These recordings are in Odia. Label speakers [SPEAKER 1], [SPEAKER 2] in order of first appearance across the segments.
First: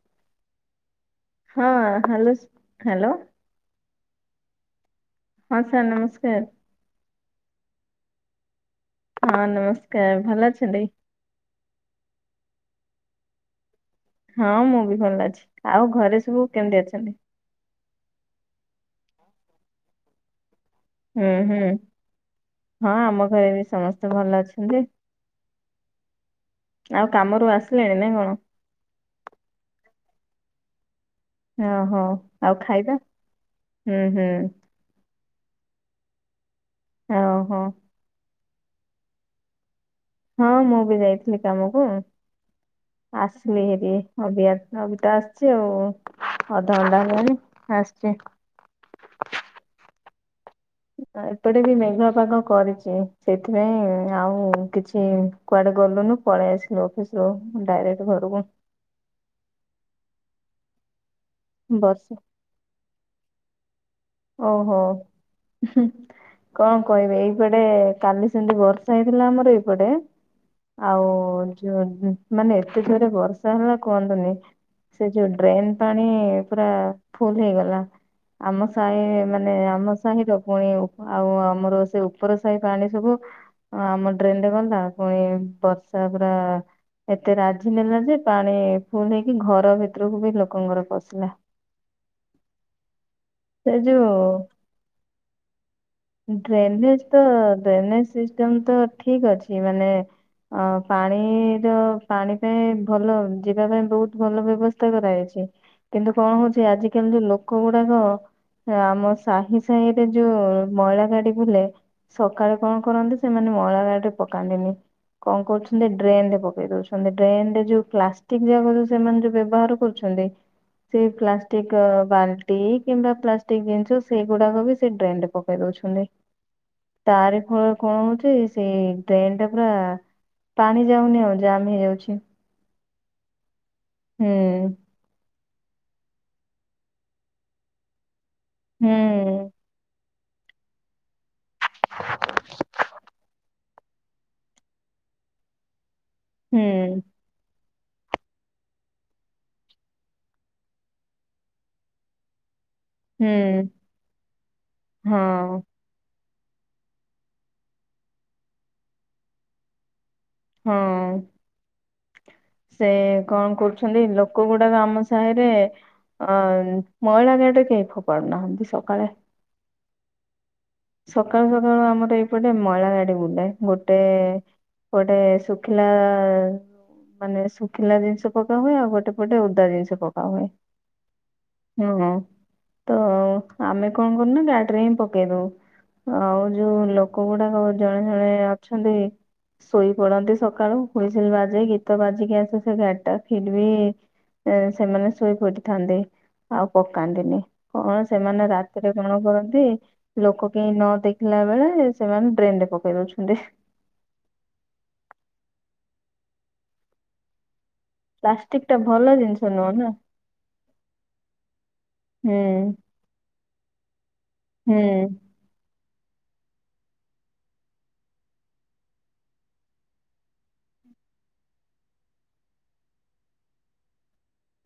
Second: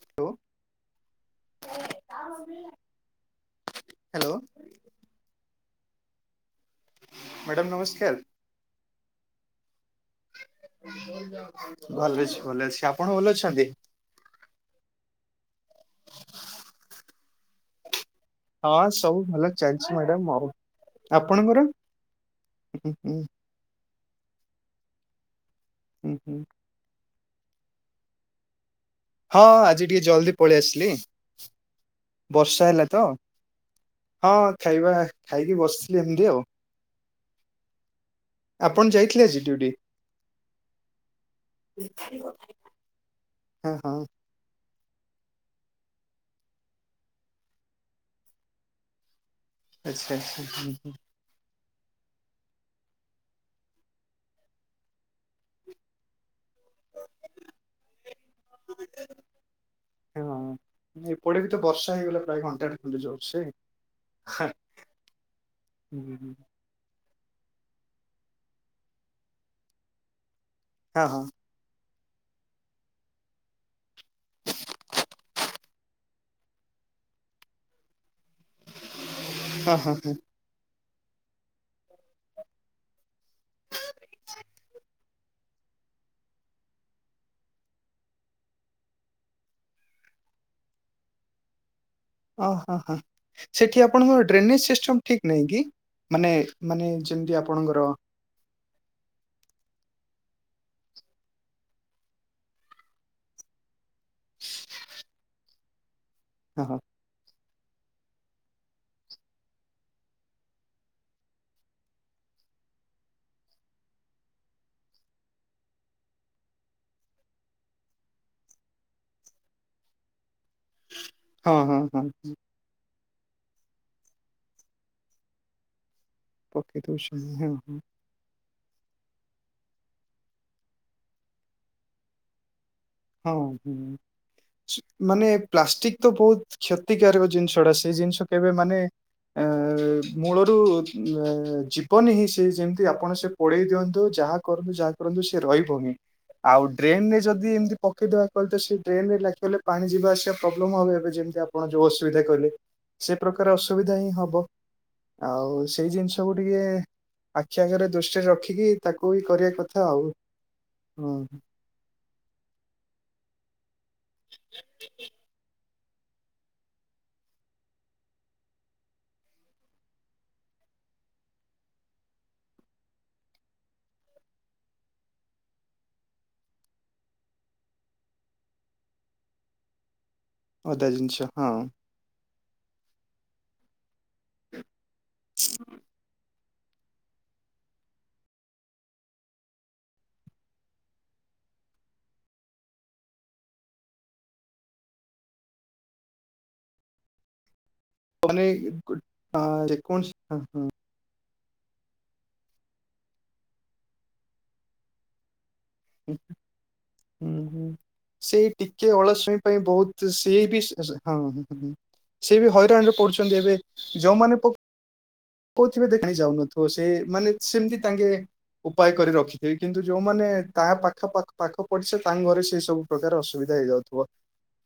[SPEAKER 1] ହାଲୋ।
[SPEAKER 2] ହଁ ହାଲୋ [unintelligible] ହ୍ୟାଲୋ
[SPEAKER 1] ହ୍ୟାଲୋ।
[SPEAKER 2] ହଁ ସାର୍ ନମସ୍କାର।
[SPEAKER 1] ମ୍ୟାଡ଼ାମ ନମସ୍କାର।
[SPEAKER 2] ହଁ ନମସ୍କାର ଭଲ ଅଛନ୍ତି?
[SPEAKER 1] ଭଲ ଅଛି ଭଲ ଅଛି ଆପଣ ଭଲ ଅଛନ୍ତି?
[SPEAKER 2] ହଁ ମୁଁ ବି ଭଲ ଅଛି ଆଉ ଘରେ ସବୁ କେମିତି ଅଛନ୍ତି?
[SPEAKER 1] ହଁ ସବୁ ଭଲ ଚାଲିଛି ମ୍ୟାଡମ ଆଉ।
[SPEAKER 2] ହୁଁ
[SPEAKER 1] ଆପଣଙ୍କର?
[SPEAKER 2] ହୁଁ
[SPEAKER 1] ହୁଁ
[SPEAKER 2] ହଁ
[SPEAKER 1] ହୁଁ
[SPEAKER 2] ଆମ ଘରେ ବି ସମସ୍ତେ ଭଲ ଅଛନ୍ତି।
[SPEAKER 1] ହୁଁ ହୁଁ।
[SPEAKER 2] ଆ କାମରୁ ଆସିଲେଣି ନାଇଁ କଣ
[SPEAKER 1] ହଁ ଆଜି ଟିକେ ଜଲ୍ଦି ପଳେଇ ଆସିଲି।
[SPEAKER 2] ଓହୋ ଆଉ
[SPEAKER 1] ବର୍ଷା ହେଲା
[SPEAKER 2] ଖାଇବା
[SPEAKER 1] ତ
[SPEAKER 2] ହୁଁ ହୁଁ
[SPEAKER 1] ହଁ ଖାଇବା। ଖାଇକି ବସିଥିଲି ଏମିତି ଆଉ
[SPEAKER 2] ଓ ହୋ।
[SPEAKER 1] ଆପଣ ଯାଇଥିଲେ ଆଜି ଡିଉଟି?
[SPEAKER 2] ହଁ ମୁଁ ବି ଯାଇଥିଲି କାମକୁ ଆସିଲି
[SPEAKER 1] ହଁ
[SPEAKER 2] ହେରି
[SPEAKER 1] ହଁ
[SPEAKER 2] ଅବିକା ନବିତା ଆସିଛି ଆଉ ଅଧଘଣ୍ଟା ହେଲାଣି ଆସଛି
[SPEAKER 1] ଆଛା ଆଛା।
[SPEAKER 2] ଏପଟେ ବି ମେଘୁଆ ପାଗ କରିଛି ସେଇଥିପାଇଁ ଆଉ କିଛି କୁଆଡେ ଗଲୁନୁ ପଳେଇ ଆସିଲୁ ଅଫିସରୁ ଡାଇରେକ୍ଟ୍ ଘରକୁୁ
[SPEAKER 1] ହଁ ଏପଟେ ବି ତ ବର୍ଷା ହେଇଗଲା ପ୍ରାୟ ଘଣ୍ଟାଟେ ଖଣ୍ଣ୍ଡେ ଯୋର୍ ସେ।
[SPEAKER 2] ଓହୋ କଣ କହିବି ଏଇ ଏପଟେ କାଲି ସେମିତି ବର୍ଷା ହେଇଥିଲା ଆମର ଏପଟେ
[SPEAKER 1] ହଁ
[SPEAKER 2] ଆଉ
[SPEAKER 1] ହଁ
[SPEAKER 2] ଯୋ ମାନେ ଏତେ ଯୋରେ ବର୍ଷା ହେଲା କୁହନ୍ତୁନି। ସେ ଯୋଉ ଡ୍ରେନ ପାଣି ପୁରା ଫୁଲ ହେଇଗଲା ଆମ ସାହି ମାନେ
[SPEAKER 1] ହଁ
[SPEAKER 2] ଆମ
[SPEAKER 1] ହଁ
[SPEAKER 2] ସାହି ର ପୁଣି ଆଉ ଆମର ସେ ଉପର ସାହି ପାଣି ସବୁ ଆମ ଡ୍ରେନ ରେ [unintelligible] କ ପୁଣି ବର୍ଷା ପୁରା ଏତେ ରାଜି ନେଲା ଯେ ପାଣି ପୁଣି ଯାଇଁ ଘର ଭିତରକୁ ଲୋକଙ୍କର ପସିଲା।
[SPEAKER 1] ଓ ହ ହ
[SPEAKER 2] ସେ
[SPEAKER 1] ସେଠି ଆପଣଙ୍କର
[SPEAKER 2] ଯୋଉ
[SPEAKER 1] ଡ୍ରେନେଜ ସିଷ୍ଟମ ଠିକ ନାହିଁ କି? ମାନେ ମାନେ
[SPEAKER 2] ଡ୍ରେନେଜ ତ
[SPEAKER 1] ଯେମିତି ଆପଣଙ୍କର ହଁ
[SPEAKER 2] ଡ୍ରେନେଜ ସିଷ୍ଟମ ତ ଠିକ ଅଛି ମାନେ ଅ ପାଣିର ପାଣି ପାଇଁ ଭଲ ଯିବା ପାଇଁ ବହୁତ ଭଲ ବ୍ୟବସ୍ଥା କରାଯାଇଛି। କିନ୍ତୁ କଣ ହଉଛି
[SPEAKER 1] ହଁ
[SPEAKER 2] ଆଜିକାଲି ଯୋଉ ଲୋକ ଗୁଡାକ ଆମ ସାହି ସାହିରେ ଯୋଉ ମଇଳା ଗାଡି ବୁଲେ, ସକାଳେ କଣ କରନ୍ତି ସେମ୍ ମାନେ ମଇଳା ଗାଡିରେ ପକାନ୍ତିନି କଣ କରୁଛନ୍ତି ଡ୍ରେନରେ ପକେଇ ଦଉଛନ୍ତି। ଡ୍ରେନରେ ଯୋଉ ପ୍ଲାଷ୍ଟିକ ଯାକ ଯୋଉ ସେମାନେ ଯୋଉ ବ୍ୟବହାର କରୁଛ ନ୍ତି, ସେ
[SPEAKER 1] ହଁ ହଁ
[SPEAKER 2] ପ୍ଲାଷ୍ଟିକ
[SPEAKER 1] ହଁ।
[SPEAKER 2] ବାଲ୍ଟି କିମ୍ବା ପ୍ଲାଷ୍ଟିକ ଜିନିଷ ସେଇଗୁଡାକ ବି ସେ ଡ୍ରେନରେ ପକେଇ ଦଉଛନ୍ତି।
[SPEAKER 1] ପକେଇ ଦଉଛନ୍ତି
[SPEAKER 2] ତାରି
[SPEAKER 1] ହଁ
[SPEAKER 2] ଫଳରେ
[SPEAKER 1] ହଁ
[SPEAKER 2] କଣ ହଉଛି ସେଇ ଡ୍ରେନଟା ପୁରା ପାଣି ଯାଉନି ଆଉ ଜାମ ହେଇଯାଉଛି।
[SPEAKER 1] ହଁ ହଁ
[SPEAKER 2] ହୁଁ
[SPEAKER 1] ଆଚ୍ଛା। ମାନେ ପ୍ଲାଷ୍ଟିକ୍ ତ ବହୁତ କ୍ଷତିକାରକ ଜିନିଷଟା ସେଇ ଜିନିଷ କେବେ ମାନେ ଏଁ
[SPEAKER 2] ହୁଁ
[SPEAKER 1] ମୂଳରୁ ଏଁ ଯିବନି ହିଁ ସେ ଯେମତି ଆପଣ ସେ ପୋଡେଇ ଦିଅନ୍ତୁ ଯାହା କରନ୍ତୁ ଯାହା କରନ୍ତୁ ସେ ରହିବନି। ଆଉ
[SPEAKER 2] ହୁଁ
[SPEAKER 1] ଡ୍ରେନରେ ଯଦି ଏମିତି ପକେଇଦବା କହିଲେ ତ ସେ ଡ୍ରେନ୍ ରେ ଲାଖିଗଲେ ପାଣି ଯିବା ଆସିବା ପ୍ରୋବ୍ଲେମ ହବ ଏବେ ଯେମତି ଆପଣ ଯୋଉ ଅସୁବିଧା କହିଲେ। ସେ ପ୍ରକାର
[SPEAKER 2] ହୁଁ
[SPEAKER 1] ଅସୁବିଧା ହିଁ ହବ।
[SPEAKER 2] ହଁ
[SPEAKER 1] ଆଉ ସେଇ ଜିନିଷ ସବୁ ଟିକେ ଆଖି ଆଗରେ ଦୃଷ୍ଟିରେ ରଖିକି ତାକୁ ବି କରିବା କଥା ଆଉ।
[SPEAKER 2] ହଁ। ସେ କଣ କରୁଛନ୍ତି ଲୋକ ଗୁଡାକ ଆମ ସାହିରେ ଅ ମଇଳା ଗାଡ଼ିରେ କେହି ଫୋପାଡୁନାହାଁନ୍ତି ସକାଳେ ସକାଳୁ ସକାଳୁ ଆମର ଏଇପଟେ ମଇଳା ଗାଡି ବୁଲେ। ଗୋଟେ ପଟେ ଶୁଖିଲା ମାନେ ଶୁଖିଲା ଜିନିଷ ପକାହୁଏ ଆଉ ଗୋଟେ ପଟେ ଓଦା ଜିନିଷ ପକା ପକାହୁଏ
[SPEAKER 1] ଅଦା ଜିନିଷ ହଁ।
[SPEAKER 2] ହୁଁ। ତ ଆମେ କଣ କରୁନା ଗାଡିରେ ହିଁ ପକେଇ ଦଉ। ଆଉ ଯୋଉ ଲୋକ ଗୁଡାକ ଜଣେ ଜଣେ ଅଛନ୍ତି ଶୋଇ ପଡନ୍ତି ସକାଳୁ, ହୁଇସିଲ ବାଜେ, ଗୀତ ବାଜିକି ଆସେ ସେ ଗାଡିଟା ଫିର ବି ସେମାନେ ଶୋଇପଡିଥାନ୍ତି ଆଉ ପକାନ୍ତିନି। କଣ
[SPEAKER 1] ମାନେ
[SPEAKER 2] ସେମାନେ ରାତିରେ କଣ କରନ୍ତି,
[SPEAKER 1] ଯେକୌଣସି ହଁ
[SPEAKER 2] ଲୋକ
[SPEAKER 1] ହଁ।
[SPEAKER 2] କେହି ନ ଦେଖି ଥିଲା ବେଳେ ସେମାନେ ଡ୍ରେନରେ ପକେଇ ଦଉଛନ୍ତି।
[SPEAKER 1] ହୁଁ ହୁଁ। ସେଇ
[SPEAKER 2] ପ୍ଲାଷ୍ଟିକ ଟା
[SPEAKER 1] ଟିକେ
[SPEAKER 2] ଭଲ
[SPEAKER 1] ଅଳସୁଆମି
[SPEAKER 2] ଜିନିଷ
[SPEAKER 1] ପାଇଁ
[SPEAKER 2] ନୁହଁ ନା
[SPEAKER 1] ବହୁତ ସିଏ ବି ହଁ। ସିଏ
[SPEAKER 2] ହୁଁ
[SPEAKER 1] ବି ହଇରାଣରେ ପଡୁଛନ୍ତି ଏବେ ଯୋଉମାନେ ପକ
[SPEAKER 2] ହୁଁ
[SPEAKER 1] ପକଉ ଥିବେ ଦେଖା ହିଁ ଯାଉନଥିବ ସେ ମାନେ ସେମିତି ତାଙ୍ଗେ ଉପାୟ କରି ରଖିଥିବି କିନ୍ତୁ ଯୋଉମାନେ ତା ପାଖ ପାଖ ପାଖକୁ ପଡ଼ିଶା ତାଙ୍କ ଘରେ ସେଇ ସବୁ ପ୍ରକାର ଅସୁବିଧା ହେଇଯାଉଥିବ।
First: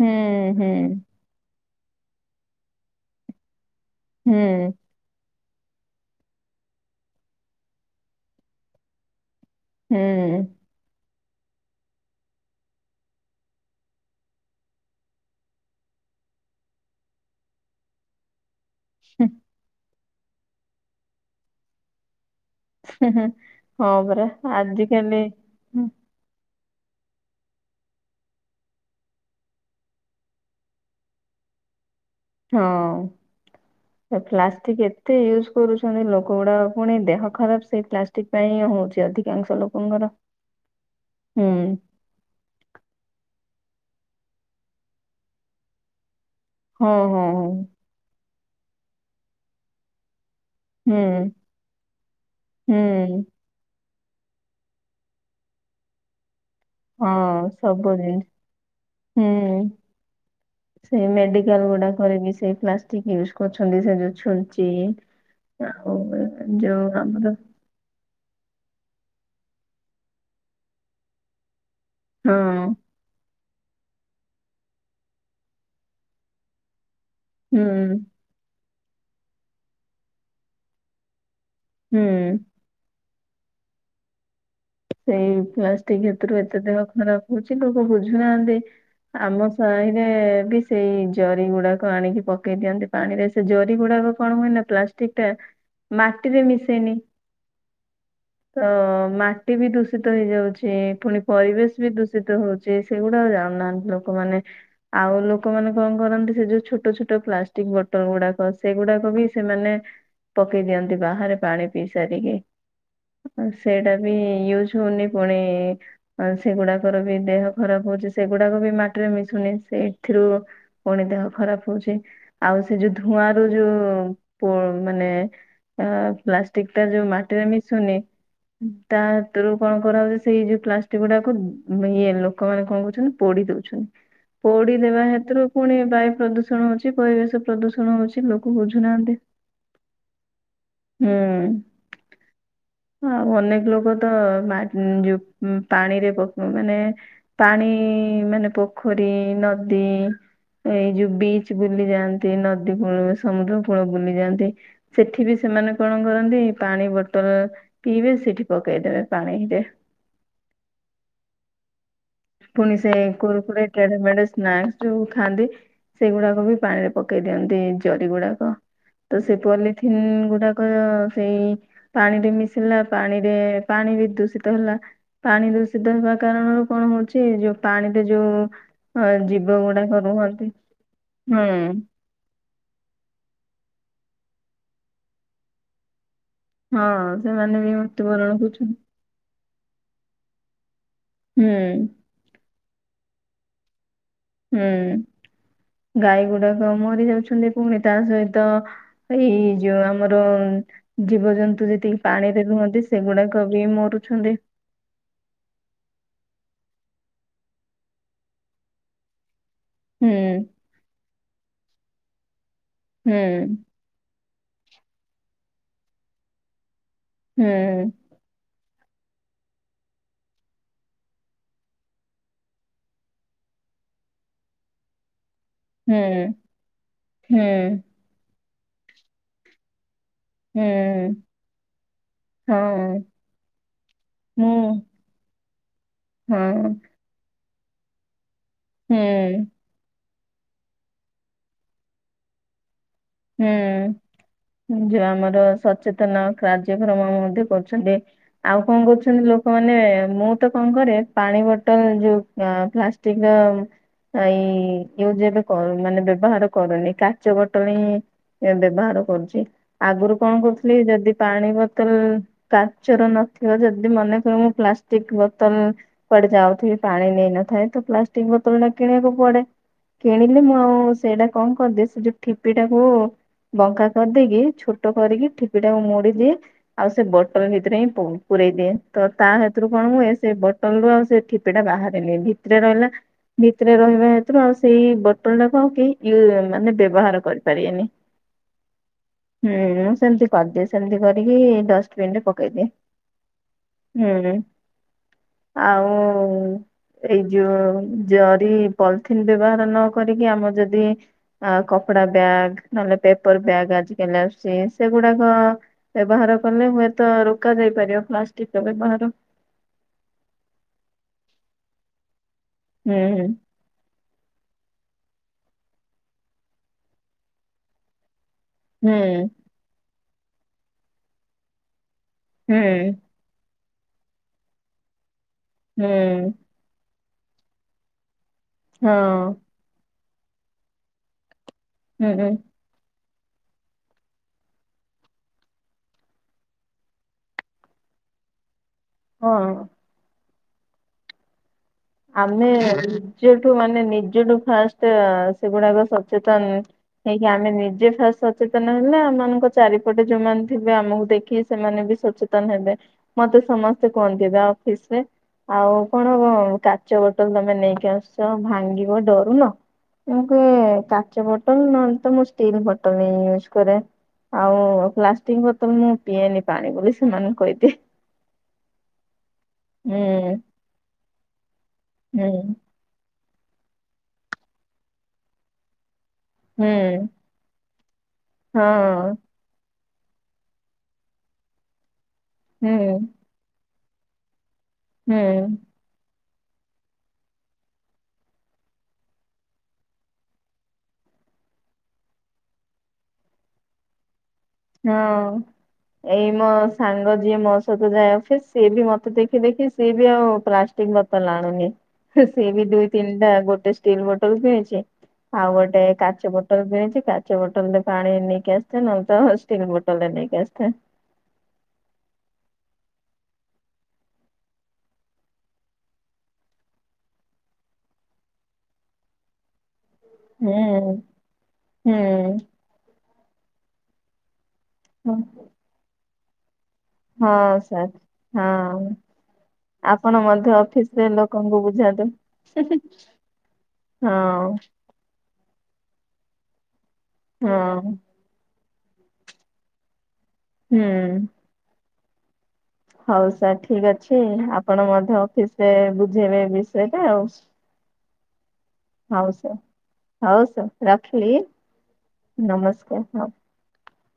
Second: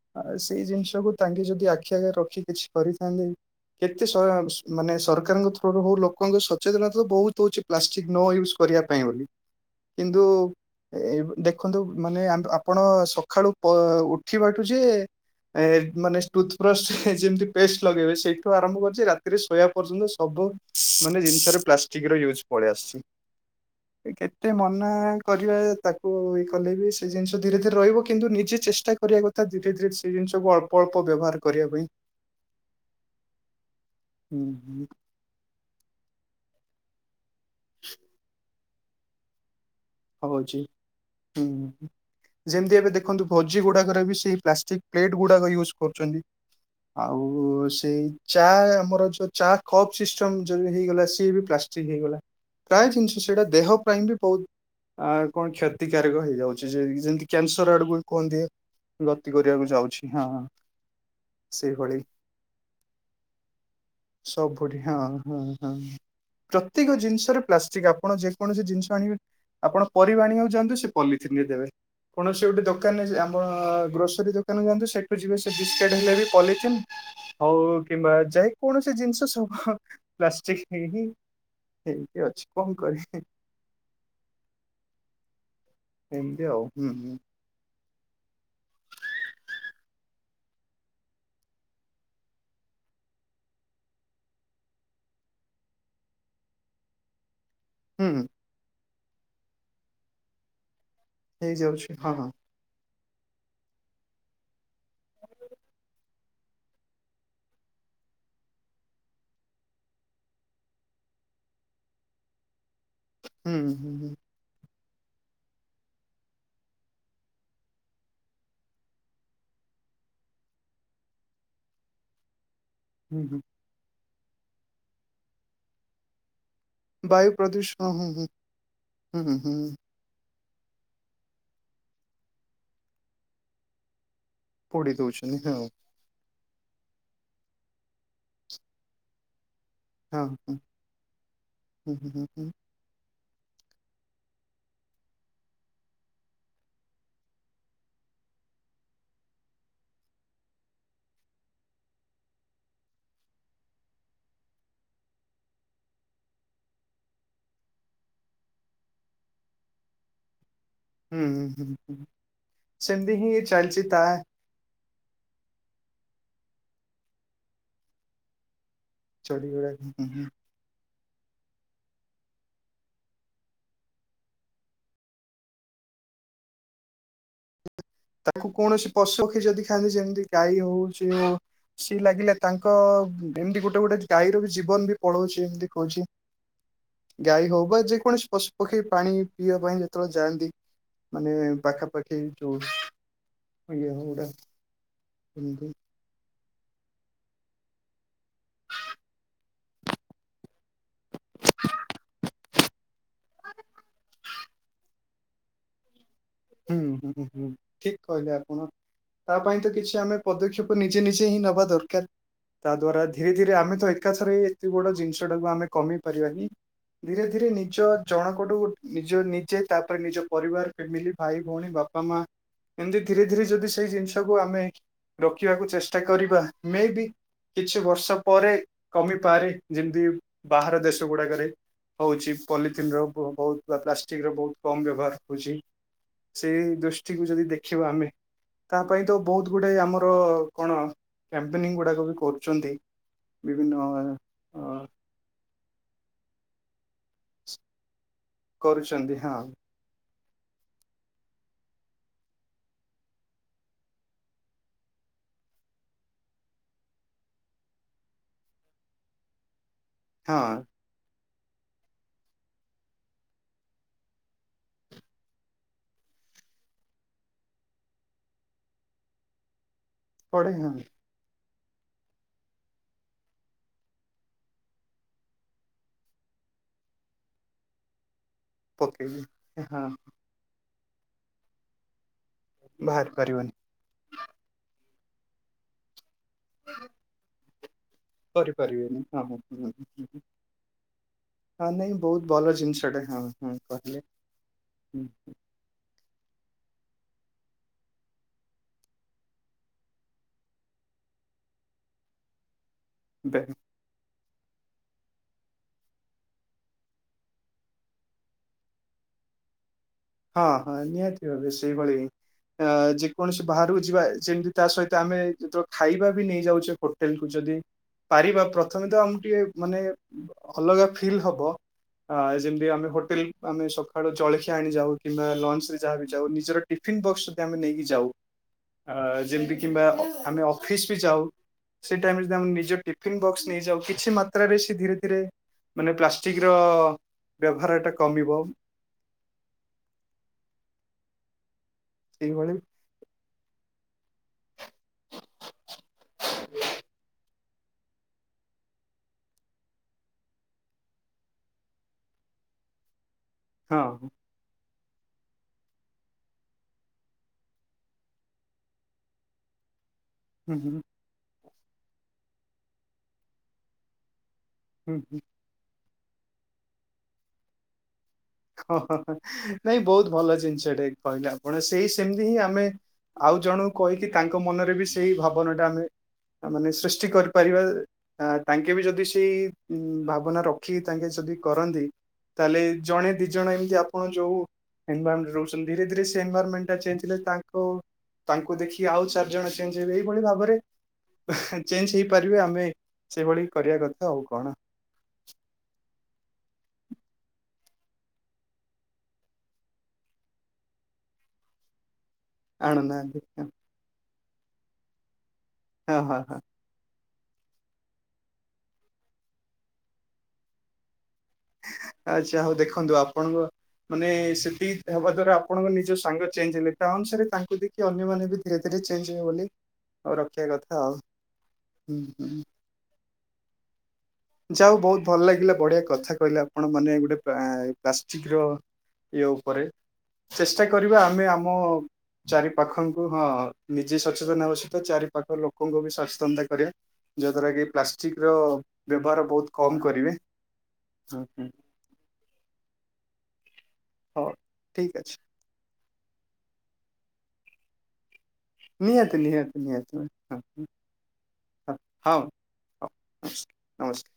[SPEAKER 2] ହୁଁ
[SPEAKER 1] ସେଇ
[SPEAKER 2] ହୁଁ
[SPEAKER 1] ଜିନିଷକୁ ତାଙ୍କେ ଯଦି ଆଖି ଆଖି ଆଗରେ ରଖି କିଛି କରିଥାନ୍ତେ କେତେ ସ
[SPEAKER 2] ହୁଁ
[SPEAKER 1] ଏ ମାନେ ସରକାରଙ୍କ ଥ୍ରୁ ରୁ ହଉ ଲୋକଙ୍କ ସଚେତନତା ତ ବହୁତ ହଉଛି ପ୍ଲାଷ୍ଟିକ୍ ନ ୟୁଜ୍ କରିବା ପାଇଁ ବୋଲି।
[SPEAKER 2] ହୁଁ ହୁଁ,
[SPEAKER 1] କିନ୍ତୁ ଏବ୍ ଦେଖନ୍ତୁ ମାନେ ଆମେ ଆପଣ ସଖାଳୁ ଉଠିବାଠୁ ଯେ ମାନେ ଟୁଥ ବ୍ରଷ୍ଟ ଯେମିତି ପେଷ୍ଟ ଲଗେଇବେ ସେଇ ଠୁ ଆରମ୍ଭ କରୁଛି
[SPEAKER 2] ହୁଁ,
[SPEAKER 1] ରାତିରେ ଶୋଇବା ପର୍ଯ୍ୟନ୍ତ ସବୁ ମାନେ ଜିନିଷରେ ପ୍ଲାଷ୍ଟିକର ୟୁଜ ପଳେଇ ଆସିଛି।
[SPEAKER 2] ହୁଁ। ହଁ ପରା
[SPEAKER 1] କେତେ ମନା
[SPEAKER 2] ଆଜିକାଲି
[SPEAKER 1] କରିବା ତାକୁ କଲେ ବି ସେ ଜିନିଷ ଧୀରେ ଧୀରେ ରହିବ କିନ୍ତୁ ନିଜେ ଚେଷ୍ଟା କରିବା କଥା ଧୀରେ ଧୀରେ ସେ ଜିନିଷକୁ ଅଳ୍ପ ଅଳ୍ପ ବ୍ୟବହାର କରି କରିବା ପାଇଁ
[SPEAKER 2] ହଁ
[SPEAKER 1] ହୁଁ ହୁଁ,
[SPEAKER 2] ପ୍ଲାଷ୍ଟିକ ଏତେ ୟୁଜ କରୁଛନ୍ତି ଲୋକ ଗୁଡ଼ାକ ପୁଣି ଦେହ ଖରାପ ସେଇ ପ୍ଲାଷ୍ଟିକ ପାଇଁ ହିଁ ହଉଛି ଅଧିକାଂଶ ଲୋକ
[SPEAKER 1] ହଉଛି ହୁଁ। ଯେମତି ଏବେ ଦେଖନ୍ତୁ ଭୋଜି ଗୁଡାକରେ ବି ସେଇ ପ୍ଲାଷ୍ଟିକ ପ୍ଲେଟ ଗୁଡାକ ୟୁଜ କରୁଛନ୍ତି।
[SPEAKER 2] ହଁ ହଁ
[SPEAKER 1] ଆଉ
[SPEAKER 2] ହଁ
[SPEAKER 1] ସେଇ ଚା ଆମର ଯୋଉ ଚା କପର ସି ଚଙ୍ଗ୍ ଜଲଦି
[SPEAKER 2] ହୁଁ
[SPEAKER 1] ହେଇଗଲା ସିଏ ବି ପ୍ଲାଷ୍ଟିକ ହେଇଗଲା ପ୍ରାୟ
[SPEAKER 2] ହୁଁ
[SPEAKER 1] ଜିନିଷ ସେଇଟା ଦେହ ପାଇଁ ବି ବହୁତ ଆ କଣ କ୍ଷତିକାରକ ହେଇଯାଉଛି ଯେମତି
[SPEAKER 2] ହଁ
[SPEAKER 1] କ୍ୟାନସର
[SPEAKER 2] ସବୁ
[SPEAKER 1] ଆଡକୁ
[SPEAKER 2] ଜିନିଷ
[SPEAKER 1] କୁହନ୍ତି। ଗତି କରିବାକୁ
[SPEAKER 2] ହୁଁ
[SPEAKER 1] ଯାଉଛି ହଁ।
[SPEAKER 2] ସେଇ ମେଡିକାଲ
[SPEAKER 1] ସେଇଭଳି
[SPEAKER 2] ଗୁଡାକରେ ବି ସେଇ ପ୍ଲାଷ୍ଟିକ ୟୁଜ କରୁଛନ୍ତି ସେ ଯୋଉ ଛୁଞ୍ଚି
[SPEAKER 1] ସବୁଠି ହଁ ହଁ ହଁ।
[SPEAKER 2] ଆଉ ଯୋଉ
[SPEAKER 1] ପ୍ରତ୍ୟେକ
[SPEAKER 2] ଆମର
[SPEAKER 1] ଜିନିଷରେ ପ୍ଲାଷ୍ଟିକ ଆପଣ ଯେ କୌଣସି ଜିନିଷ ଆଣିବେ ଆପଣ ପରିବା ଆଣିବାକୁ ଯାଆନ୍ତୁ ସେ ପଲିଥିନରେ ଦେବେ
[SPEAKER 2] ହଁ
[SPEAKER 1] କୌଣସି ଗୋଟେ ଦୋକାନରେ ଆପଣ ଗ୍ରୋସରୀ ଦୋକାନ ଯାଆନ୍ତୁ ସେଠୁ ଯିବେ ସେ ବିସ୍କେଟ୍ ହେଲେ ବି ପଲିଥିନ୍ ହଉ
[SPEAKER 2] ହୁଁ
[SPEAKER 1] କିମ୍ବା ଯା କୌଣସି ଜିନିଷ ସବୁ ପ୍ଲାଷ୍ଟିକରେ ହିଁ- ଏଇଠି
[SPEAKER 2] ହୁଁ
[SPEAKER 1] ଅଛି କଣ କରିବି।
[SPEAKER 2] ସେଇ ପ୍ଲାଷ୍ଟିକ କ୍ଷେତରୁ
[SPEAKER 1] ଏମିତି
[SPEAKER 2] ଏତେ
[SPEAKER 1] ଆଉ
[SPEAKER 2] ଦେହ
[SPEAKER 1] ହୁଁ ହୁଁ
[SPEAKER 2] ଖରାପ ହଉଛି ଲୋକ ବୁଝୁନାହାନ୍ତି। ଆମ ସାହିଁରେ ବି ସେଇ ଜରି ଗୁଡାକ ଆଣିକି ପକେଇ ଦିଅନ୍ତି ପାଣି ରେ ସେ ଜରି ଗୁଡା କଣ ହୁଏ ପ୍ଲାଷ୍ଟିକ ଟା ମାଟିରେ ମିଶେନି।
[SPEAKER 1] ହୁଁ।
[SPEAKER 2] ତ ମାଟି ବି ଦୂଷିତ ହେଇଯାଉଛି। ପୁଣି ପରିବେଶ ବି
[SPEAKER 1] ହେଇଯାଉଛି ହଁ ହଁ
[SPEAKER 2] ଦୂଷିତ ହଉଛଚି। ସେଗୁଡା ଆଉ ଜାଉନାହାନ୍ତି ଲୋକମାନେ ଆଉ ଲୋକମାନେ କଣ କରନ୍ତି ସେ ଯୋଉ ଛୋଟ ଛୋଟ ପ୍ଲାଷ୍ଟିକ ବଟ ହଟଲ ଗୁଡାକ ସେଗୁଡାକ ବି ସେମାନେ ପକେଇ ଦିଅନ୍ତି ବାହାରେ ପାଣି ପିଇ ସାରିକି
[SPEAKER 1] ହୁଁ ହୁଁ ହୁଁ।
[SPEAKER 2] ୟ ହଉନି ପୁଣି ସେଗୁଡାର ବି ଦେହ ଖରାପ ହଉଛି ସେଗୁଡାକ ବି ମାଟିରେ ମି ଶୁନି ସେଇଥିରୁ ପୁଣି ଦେହ ଖରାପ ହଉଛି। ଆଉ ସେ ଯୋଉ
[SPEAKER 1] ହୁଁ
[SPEAKER 2] ଧୂଆଁ
[SPEAKER 1] ହୁଁ
[SPEAKER 2] ର ଯୋଉ ମାନେ ପ୍ଲା ଟିକ ତା ଯୋଉ
[SPEAKER 1] ବାୟୁ
[SPEAKER 2] ମାଟିରେ
[SPEAKER 1] ପ୍ରଦୂଷଣ
[SPEAKER 2] ମିଶୁନି
[SPEAKER 1] ହୁଁ ହୁଁ ହୁଁ ହୁଁ
[SPEAKER 2] ତାତୁରୁ
[SPEAKER 1] ହୁଁ
[SPEAKER 2] କଣ କରନ୍ତି ସେଇ ଯୋଉ ପ୍ଲାଷ୍ଟିକ ଗୁଡାକୁ ଇଏ ଲୋକମାନେ କଣ କହୁଛନ୍ତି ପୋଡି ଦଉଛନ୍ତି। ପୋଡି ଦେବା
[SPEAKER 1] ଦଉଛନ୍ତି
[SPEAKER 2] ହେତୁରୁ
[SPEAKER 1] ହଁ
[SPEAKER 2] ପୁଣି ବାୟୁ ପ୍ରଦୂଷ ଣ ହଉଛି ପରିବେଶ ପ୍ରଦୂଷଣ ହଉଛି ଲୋକ ବୁଝୁନାହାନ୍ତି।
[SPEAKER 1] ହଁ ହଁ
[SPEAKER 2] ହୁଁ
[SPEAKER 1] ହୁଁ ହୁଁ ହୁଁ ହଁ ହୁଁ।
[SPEAKER 2] ଆଉ ଅନେକ ଲୋକ ତ ପାଣିରେ ପକ ମାନେ ପାଣି ମାନେ ପୋଖରୀ ନଦୀ ଏଇ ଯୋଉ ବିଚ ବୁଲି ଯାଆନ୍ତି ନଦୀ କୂଳ ସମୁଦ୍ର କୂଳ ବୁଲି ଯାଆନ୍ତି ସେଠି ବି ସେ ସେମାନେ କଣ କରନ୍ତି ପାଣି ବୋତଲ ପିଇବେ ସିଠି ପକେଇଦେବେ ପାଣେଇରେ।
[SPEAKER 1] ହୁଁ ହୁଁ ହୁଁ ହୁଁ।
[SPEAKER 2] ପୁଣି ସେ
[SPEAKER 1] ସେମିତି ହିଁ
[SPEAKER 2] କୁୁରକୁଡେ
[SPEAKER 1] ଚାଲିଛି
[SPEAKER 2] ଟେଢ଼େ
[SPEAKER 1] ତା
[SPEAKER 2] ମେଢ଼େ ସ୍ନାକ୍ସ। ଯୋଉ ଖାଆନ୍ତି ସେଇଗୁଡାକ ବି ପାଣି ରେ ପକେଇ ଦିଅନ୍ତି ଜରି ଗୁଡାକ। ତ ସେ
[SPEAKER 1] ଚଢିଗୁଡା
[SPEAKER 2] ପଲିଥିନ୍ ଗୁଡାକ ସେଇ ପାଣିରେ ମିଶିଲା ପାଣିରେ ପାଣି ବି ଦୂଷିତ ହେଲା ପାଣି ଦୂଷିତ ହେବା କାରଣରୁ କଣ ହଉଚି
[SPEAKER 1] ତାଙ୍କୁ କୌଣସି ପଶୁ ପକ୍ଷୀ
[SPEAKER 2] ଜୀବ
[SPEAKER 1] ଯଦି ଖାଆନ୍ତି
[SPEAKER 2] ଗୁଡାକ
[SPEAKER 1] ଯେମିତି
[SPEAKER 2] ରୁହନ୍ତି
[SPEAKER 1] ଗାଈ ହଉ ସେଏ ହଉ
[SPEAKER 2] ହୁଁ
[SPEAKER 1] ସିଏ ଲାଗିଲେ ତାଙ୍କ ଏମିତି ଗୋଟେ ଗୋଟେ ଗାଈର ବି ଜୀବନ ବି ପଳଉଛି ଏମିତି କହୁଛି
[SPEAKER 2] ହଁ
[SPEAKER 1] ଗାଈ
[SPEAKER 2] ସେମାନେ
[SPEAKER 1] ହଉ
[SPEAKER 2] ବି
[SPEAKER 1] ବା ଯେକୌଣସି
[SPEAKER 2] ମୃତ୍ୟୁବରଣ
[SPEAKER 1] ପଶୁ
[SPEAKER 2] କରୁଛନ୍ତି।
[SPEAKER 1] ପକ୍ଷୀ ପାଣି ପିଇବା ପାଇଁ ଯେତେବେଳେ ଜାଇ ନ୍ତି ମାନେ
[SPEAKER 2] ହୁଁ
[SPEAKER 1] ପାଖାପାଖି ଯୋଉ ଇଏ ହଉ
[SPEAKER 2] ହୁଁ ଗାଈ ଗୁଡା ମରି ଯାଉଛନ୍ତି ପୁଣି ତା ସହିତ ଏଇ ଯୋଉ ଆମର ଜୀବଜନ୍ ତୁ ଯେତିକି ପାଣି ରେ ରୁହନ୍ତି ସେଗୁଡାକ ବି ମରୁଛନ୍ତି।
[SPEAKER 1] ହଁ [inaudible] ହୁଁ ହୁଁଁ ହୁଁ ଠିକ କହିଲେ ଆପଣ ତା ପାଇଁ ତ କିଛି
[SPEAKER 2] ହୁଁ
[SPEAKER 1] ଆମେ ପଦକ୍ଷେପ ନିଜେ ନିଜେ ହିଁ ନବା ଦରକାର ତା ଦ୍ଵାରା
[SPEAKER 2] ହୁଁ
[SPEAKER 1] ଧୀରେ ଧୀରେ ଆମେ ତ ଏକାଥରେ ଏତେବଡ ଜିନିଷ ଟାକୁ ଆମେ କମେଇ ପାରିବାନି ଧୀରେ ଧୀରେ ନିଜ
[SPEAKER 2] ହୁଁ
[SPEAKER 1] ଜଣକଠୁ ନିଜ ନିଜେ ତାପରେ ନିଜ ପରିବାର ଫ୍ୟାମିଲି। ଭାଇ ଭଉଣୀ ବାପା ମା ଏମିତି ଧୀରେ ଧୀରେ ଯଦି ସେଇ ଜିନିଷକୁ ଆମେ ରଖିବାକୁ
[SPEAKER 2] ହୁଁ
[SPEAKER 1] ଚେଷ୍ଟା କରିବା ମେ ବି
[SPEAKER 2] ହୁଁ
[SPEAKER 1] କିଛି ବର୍ଷ ପରେ କମିପାରେ ଯେମିତି ବାହାର ଦେଶ
[SPEAKER 2] ହୁଁ।
[SPEAKER 1] ଗୁଡାକରେ। ହୋଉଚି
[SPEAKER 2] ହଁ
[SPEAKER 1] ପଲିଥିନ ର ବୋହୁତ ବା ପ୍ଲାଷ୍ଟିକ ର
[SPEAKER 2] ମୁଁ
[SPEAKER 1] ବୋହୁତ କମ ବ୍ୟବହାର ହୋଉଚି।
[SPEAKER 2] ହଁ
[SPEAKER 1] ସେଇ ଦୃଷ୍ଟିକୁ ଯଦି ଦେଖିବା ଆମେ ତା ପାଇଁ ତ
[SPEAKER 2] ହୁଁ
[SPEAKER 1] ବୋହୁତ ଗୁଟେ ଆମର ଆ କଣ କ୍ୟାପେନିଂ ଗୁଡାକ ବି କରୁଚନ୍ତି।
[SPEAKER 2] ହୁଁ ଯ ଆମର ସଚେତନ କାର୍ଯ୍ୟକ୍ରମ ମଧ୍ୟ କରୁଛନ୍ତି, ଆଉ କ କରୁଛନ୍ତି ଲୋକମାନେ ମୁଁ ତ କ କରେ ପାଣି ବୋଟଲ ଯୋଉ ପା ପ୍ଲାଷ୍ଟିକ ର ଏଇ ୟଉଜ ଏବେ କର ମାନେ ବ୍ୟବହାର କରୁନି କାଚ ବୋତଲ୍ ହିଁ ଏ ବ୍ୟବହାର କରୁଚି ଆଗରୁ କଣ
[SPEAKER 1] ହଁ
[SPEAKER 2] କରୁଥିଲି ଯଦି ପାଣି ବୋତଲ କାଚର ନଥିବ ଯଦି ମନେକ ମୁଁ ପ୍ଲାଷ୍ଟିକ ବୋତଲ କଟ ଯାଉଥିବି ପାଣି ନେଇ ନଥାଏ ତ ପ୍ଲାଷ୍ଟିକ ବୋତଲ କିଣିବାକୁ ପଡ଼େ। କିଣିଲି
[SPEAKER 1] ପଡେ
[SPEAKER 2] ମୁଁ ଆଉ
[SPEAKER 1] ହଁ
[SPEAKER 2] ସେଇଟା କଣ କରିଦିଏ ସେ ଯୋଉ ଠିପିଟାକୁ ବଙ୍କା କରିଦେଇକି ଛୋଟ କରିକି ଠିପିଟାକୁ ମୋଡ଼ି ଦିଏ, ଆଉ ସେ ବୋଟଲ ଭିତରେ ହିଁ ପଉ ପୂରେଇ ଦିଏ ତ
[SPEAKER 1] ପକେଇବି
[SPEAKER 2] ତା ହେତୁରୁ କଣ
[SPEAKER 1] ହଁ
[SPEAKER 2] ହୁଏ ସେ ବୋଟଲ ରୁ ଆଉ ସେ ଠିପି ଟା ବାହାରାରେନି। ଭିତରେ ରହିଲା
[SPEAKER 1] ବାହାରି ପାରିବନି
[SPEAKER 2] ଭିତରେ ରହିବା ହେତରୁ ଆଉ ସେହି ବୋତଲ ଟାକୁ ଆଉ କେହି ୟୁରେରଲ୍ ମାନେ ବ୍ୟବହାର କରିପାରେଏନି।
[SPEAKER 1] କରିପାରିବେନି ହଁ ହଁ,
[SPEAKER 2] ହୁଁ
[SPEAKER 1] ହଁ,
[SPEAKER 2] ମୁଁ
[SPEAKER 1] ହଁ।
[SPEAKER 2] ସେମିତି କରିଦିଏ ସେମିତି କରିକି
[SPEAKER 1] ହଁ ନାଇଁ
[SPEAKER 2] ଡଷ୍ଟବିନ ରେ
[SPEAKER 1] ବହୁତ ଭଲ
[SPEAKER 2] ପକେଇଦିଏ।
[SPEAKER 1] ଜିନିଷଟେ ହଁ ହଁ କହିଲେ।
[SPEAKER 2] ହୁଁ।
[SPEAKER 1] ହୁଁ,
[SPEAKER 2] ଆଉ ଏଇ ଯୋଉ ଜରି ପଲିଥିନ୍ ବ୍ୟବହାର ନ କରିକି ଆମ ଯଦି ଆ କପଡ଼ା ବ୍ୟାଗ ନହେଲେ
[SPEAKER 1] ବେ
[SPEAKER 2] ପେପର ବ୍ୟାଗ ଆଜି କାଲି ସେ ସେଗୁଡାକ ବ୍ୟବହାର କଲେ ହୁଏତ ରୋକ ଯାଇ ପାରିବ ପ୍ଲାଷ୍ଟିକ ର ବ୍ୟବହାର।
[SPEAKER 1] ହଁ ହଁ ନିହାତି ଜରୁରି ସେଇଭଳି ଆ
[SPEAKER 2] ହୁଁ
[SPEAKER 1] ଯେକୌଣସି ବାହାରକୁ ଯିବା ଯେମିତି ତା ସହି ଆମେ ତୋ ତୋ ଖାଇବା ବି ନେଇ ଯାଉଚେ ହୋଟେଲ କୁ ଯଦି ପାରିବା ପ୍ରଥମେ
[SPEAKER 2] ହୁଁ
[SPEAKER 1] ତ ଆମ ଟିକେ ମାନେ ଅଲଗା ଫିଲ୍ ହବ। ଆ
[SPEAKER 2] ହୁଁ
[SPEAKER 1] ଯେମତି ଆମେ ହୋଟେଲ ଆମେ ସକାଳୁ ଜଳଖିଆ ଆଣି ଯାଉ କିମ୍ବା ଲଞ୍ଚ ରେ
[SPEAKER 2] ହୁଁ
[SPEAKER 1] ଯାହାବି ଯାଉ ନିଜର ଟି ପିନ୍ ବକ୍ସ୍ ଆମେ ନେଇକି ଯାଉ,
[SPEAKER 2] ହୁଁ
[SPEAKER 1] ଆ
[SPEAKER 2] ହଁ
[SPEAKER 1] ଯେମିତି କିମ୍ବା ଆମେ ଅଫିସ ବି ଯାଉ ସେଇ ଟାଇମରେ
[SPEAKER 2] ହୁଁ
[SPEAKER 1] ଯଦି ଆମେ ନିଜ ଟିଫନ୍ ବକ୍ସ୍ ନେଇଯାଉ କିଛି ମାତ୍ରାରେ ସେ ଧୀରେ ଧୀରେ ମାନେ ପ୍ଲାଷ୍ଟିକ ର ବ୍ୟବହାର ଟା କମିବ
[SPEAKER 2] ହଁ। ଆମେ
[SPEAKER 1] ସେଇଭଳି
[SPEAKER 2] ନିଜଠୁ ମାନେ ନିଜଠୁ ଫାଷ୍ଟ ତେ ସେଗୁଡାକ ସଚେତନ ନେ ନେଇକି ଆନ୍ ଆମେ ନିଜେ ଫାଷ୍ଟ ସଚେତନ ହେଲେ ଆମମାନଙ୍କ ଚାରିପଟେ ଯୋଉମାନେ ଥିବେ ଆମକୁ ଦେଖିକି ସେମାନେ ବି ସଚେତନ୍ ହେଲେ ମତେ
[SPEAKER 1] ହଁ।
[SPEAKER 2] ସମସ୍ତେ କୁହନ୍ତିିବ ଅଫିସ ରେ ଆଉ କଣ କା କାଚ ବୋଟଲ ତମେ ନେଇକି ଆସୁଛ ଭାଙ୍ଗିବ ଡରୁନ ମୁଁ କୁହେ
[SPEAKER 1] ହୁଁ ହୁଁ
[SPEAKER 2] କାଚ ବଟଲ ବୋଟଲ ନଲେ ତ ମୁଁ ଷ୍ଟିଲ୍ ବୋଟଲ ହଁ ୟୁଜ୍ କରେ ଆଉ
[SPEAKER 1] ହୁଁ ହୁଁ
[SPEAKER 2] ପ୍ଲାଷ୍ଟିକ ବଟଲ ପିଏନି ପାଣି ବୋଲି ସେମାନଙ୍କୁ କହିଦିଏ।
[SPEAKER 1] ହଁ ହଁ ହଁ ନାଇଁ ବୋହୁତ ଭଲ
[SPEAKER 2] ହୁଁ
[SPEAKER 1] ଜିନିଷଟେ କହିଲେ ଆପଣ ସେଇ ସେମିତି ହିଁ
[SPEAKER 2] ହୁଁ
[SPEAKER 1] ଆମେ ଆଉ ଜଣଙ୍କୁ କହିକି ତାଙ୍କ ମନରେ ବି ସେଇ ଭାବନା ଟା ଆମେ ଆ ମାନେ
[SPEAKER 2] ହୁଁ
[SPEAKER 1] ସୃଷ୍ଟି କରିପାରିବା ଆ ତାଙ୍କେ ବି ଯଦି
[SPEAKER 2] ହଁ
[SPEAKER 1] ସେଇ ଉଁ ଭାବନା ରଖିକି ତାଙ୍କେ ଯଦି କରନ୍ତି ତାହେଲେ
[SPEAKER 2] ହୁଁ।
[SPEAKER 1] ଜଣେ ଦି ଜଣ ଏମିତି ଆପଣ ଯୋଉ
[SPEAKER 2] ହୁଁ
[SPEAKER 1] [unintelligible] ରହୁଛନ୍ତି ଧୀରେ ଧୀରେ ସେ ଏନଭରମେଣ୍ଟାଥିଲେ ତାଙ୍କ ତାଙ୍କୁ ଦେଖି ଆଉ ଚାରିଜଣ ଚେଞ୍ଜ ହେଇବେ ଏଇଭଳି ଭାବରେ ଚେଞ୍ଜ ହେଇପାରିବେ ଆମେ ସେଇଭଳି କରିବା କଥା ଆଉ କଣ।
[SPEAKER 2] ହଁ ଏଇ ମୋ ସାଙ୍ଗ ଯିଏ ମୋ ସହିତ ଯାଏ ଅଫିସ୍ ସିଏ ବି ମତେ ଦେଖି ଦେଖି ସିଏ ବି ଆଉ ପା ତିନ୍ ବୋତଲ ଆଣୁନି। ହଁଃ ସେ ବି ଦୁଇ
[SPEAKER 1] ଆଣୁନାହାନ୍ତି
[SPEAKER 2] ତିନିଟା ଗୋଟେ ଷ୍ଟିଲ୍ ବୋଟଲ ପିଇଛି। ଆଉ ଗୋଟେ
[SPEAKER 1] ହଁ ହଁ
[SPEAKER 2] କାଚ
[SPEAKER 1] ହଁ
[SPEAKER 2] ବୋଟଲ ପିଉଛି। କାଚ ବୋଟଲରେ ପାଣି ନେଇକି ଆସିଛି। ନହେଲେ ତ ଷ୍ଟିଲ୍ ବୋଟଲରେ ନେଇକି ଆସିଥାଏ।
[SPEAKER 1] ଆଚ୍ଛା ହଉ ଦେଖନ୍ତୁ ଆପଣଙ୍କ ମାନେ ସେଠି ହେବା ଦ୍ଵାରା ଆପଣଙ୍କ ନିଜ ସାଙ୍ଗ ଚେଞ୍ଜ ହେଲେ। ତା ଅନୁସାରେ ତାଙ୍କୁ ଦେଖି ଅନ୍ୟମାନେ ବି ଧୀରେ ଧୀରେ ଚେଞ୍ଜ ହେବେ ବୋଲି ଆଉ ରଖିବା କଥା
[SPEAKER 2] ହୁଁ
[SPEAKER 1] ଆଉ। ହୁଁ ହୁଁ। ଯାଉ ବହୁତ୍ ଭଲ ଲାଗିଲା ବଢ଼ିଆ କଥା କହିଲେ ଆପଣ ମାନେ ଗୋଟେ
[SPEAKER 2] ହଁ
[SPEAKER 1] ଏଁ
[SPEAKER 2] ସାର୍
[SPEAKER 1] ପ୍ଲାଷ୍ଟିକର
[SPEAKER 2] ହଁ
[SPEAKER 1] ଇଏ ଉପରେ।
[SPEAKER 2] ଆପଣ ମଧ୍ୟ
[SPEAKER 1] ଚେଷ୍ଟା କରିବା
[SPEAKER 2] ଅଫିସରେ
[SPEAKER 1] ଆମେ ଆମ
[SPEAKER 2] ଲୋକଙ୍କୁ ବୁଝାନ୍ତୁ।
[SPEAKER 1] ଚାରି ପାଖଙ୍କୁ ହଁ ନିଜେ ସ ସଚେତନ
[SPEAKER 2] ହଁ
[SPEAKER 1] ଆବଶ୍ୟକ ଚାରି ପାଖ ଲୋକଙ୍କୁ ବି ସଚେତନତା କରିବା। ଯ ଦ୍ଵାରା କି
[SPEAKER 2] ହଁ
[SPEAKER 1] ପ୍ଲାଷ୍ଟିକର ବ୍ୟବହାର ବହୁତ୍ କମ୍ କରିବେ।
[SPEAKER 2] ହୁଁ। ହଉ ସାର୍ ଠିକ୍ ଅଛି।
[SPEAKER 1] ହଉ।
[SPEAKER 2] ଆପଣ
[SPEAKER 1] ଠିକ
[SPEAKER 2] ମଧ୍ୟ
[SPEAKER 1] ଅଛି
[SPEAKER 2] ଅଫିସରେ ବୁଝେଇବେ ଏ ବିଷୟରେ ଆଉ।
[SPEAKER 1] ନିହାତି
[SPEAKER 2] ହଉ ସାର୍
[SPEAKER 1] ନିହାତି ନିହାତି।
[SPEAKER 2] ହଉ ସାର୍ ରଖିଲି
[SPEAKER 1] ହଁ ହଉ ହଉ ନମସ୍କାର ନମସ୍କାର।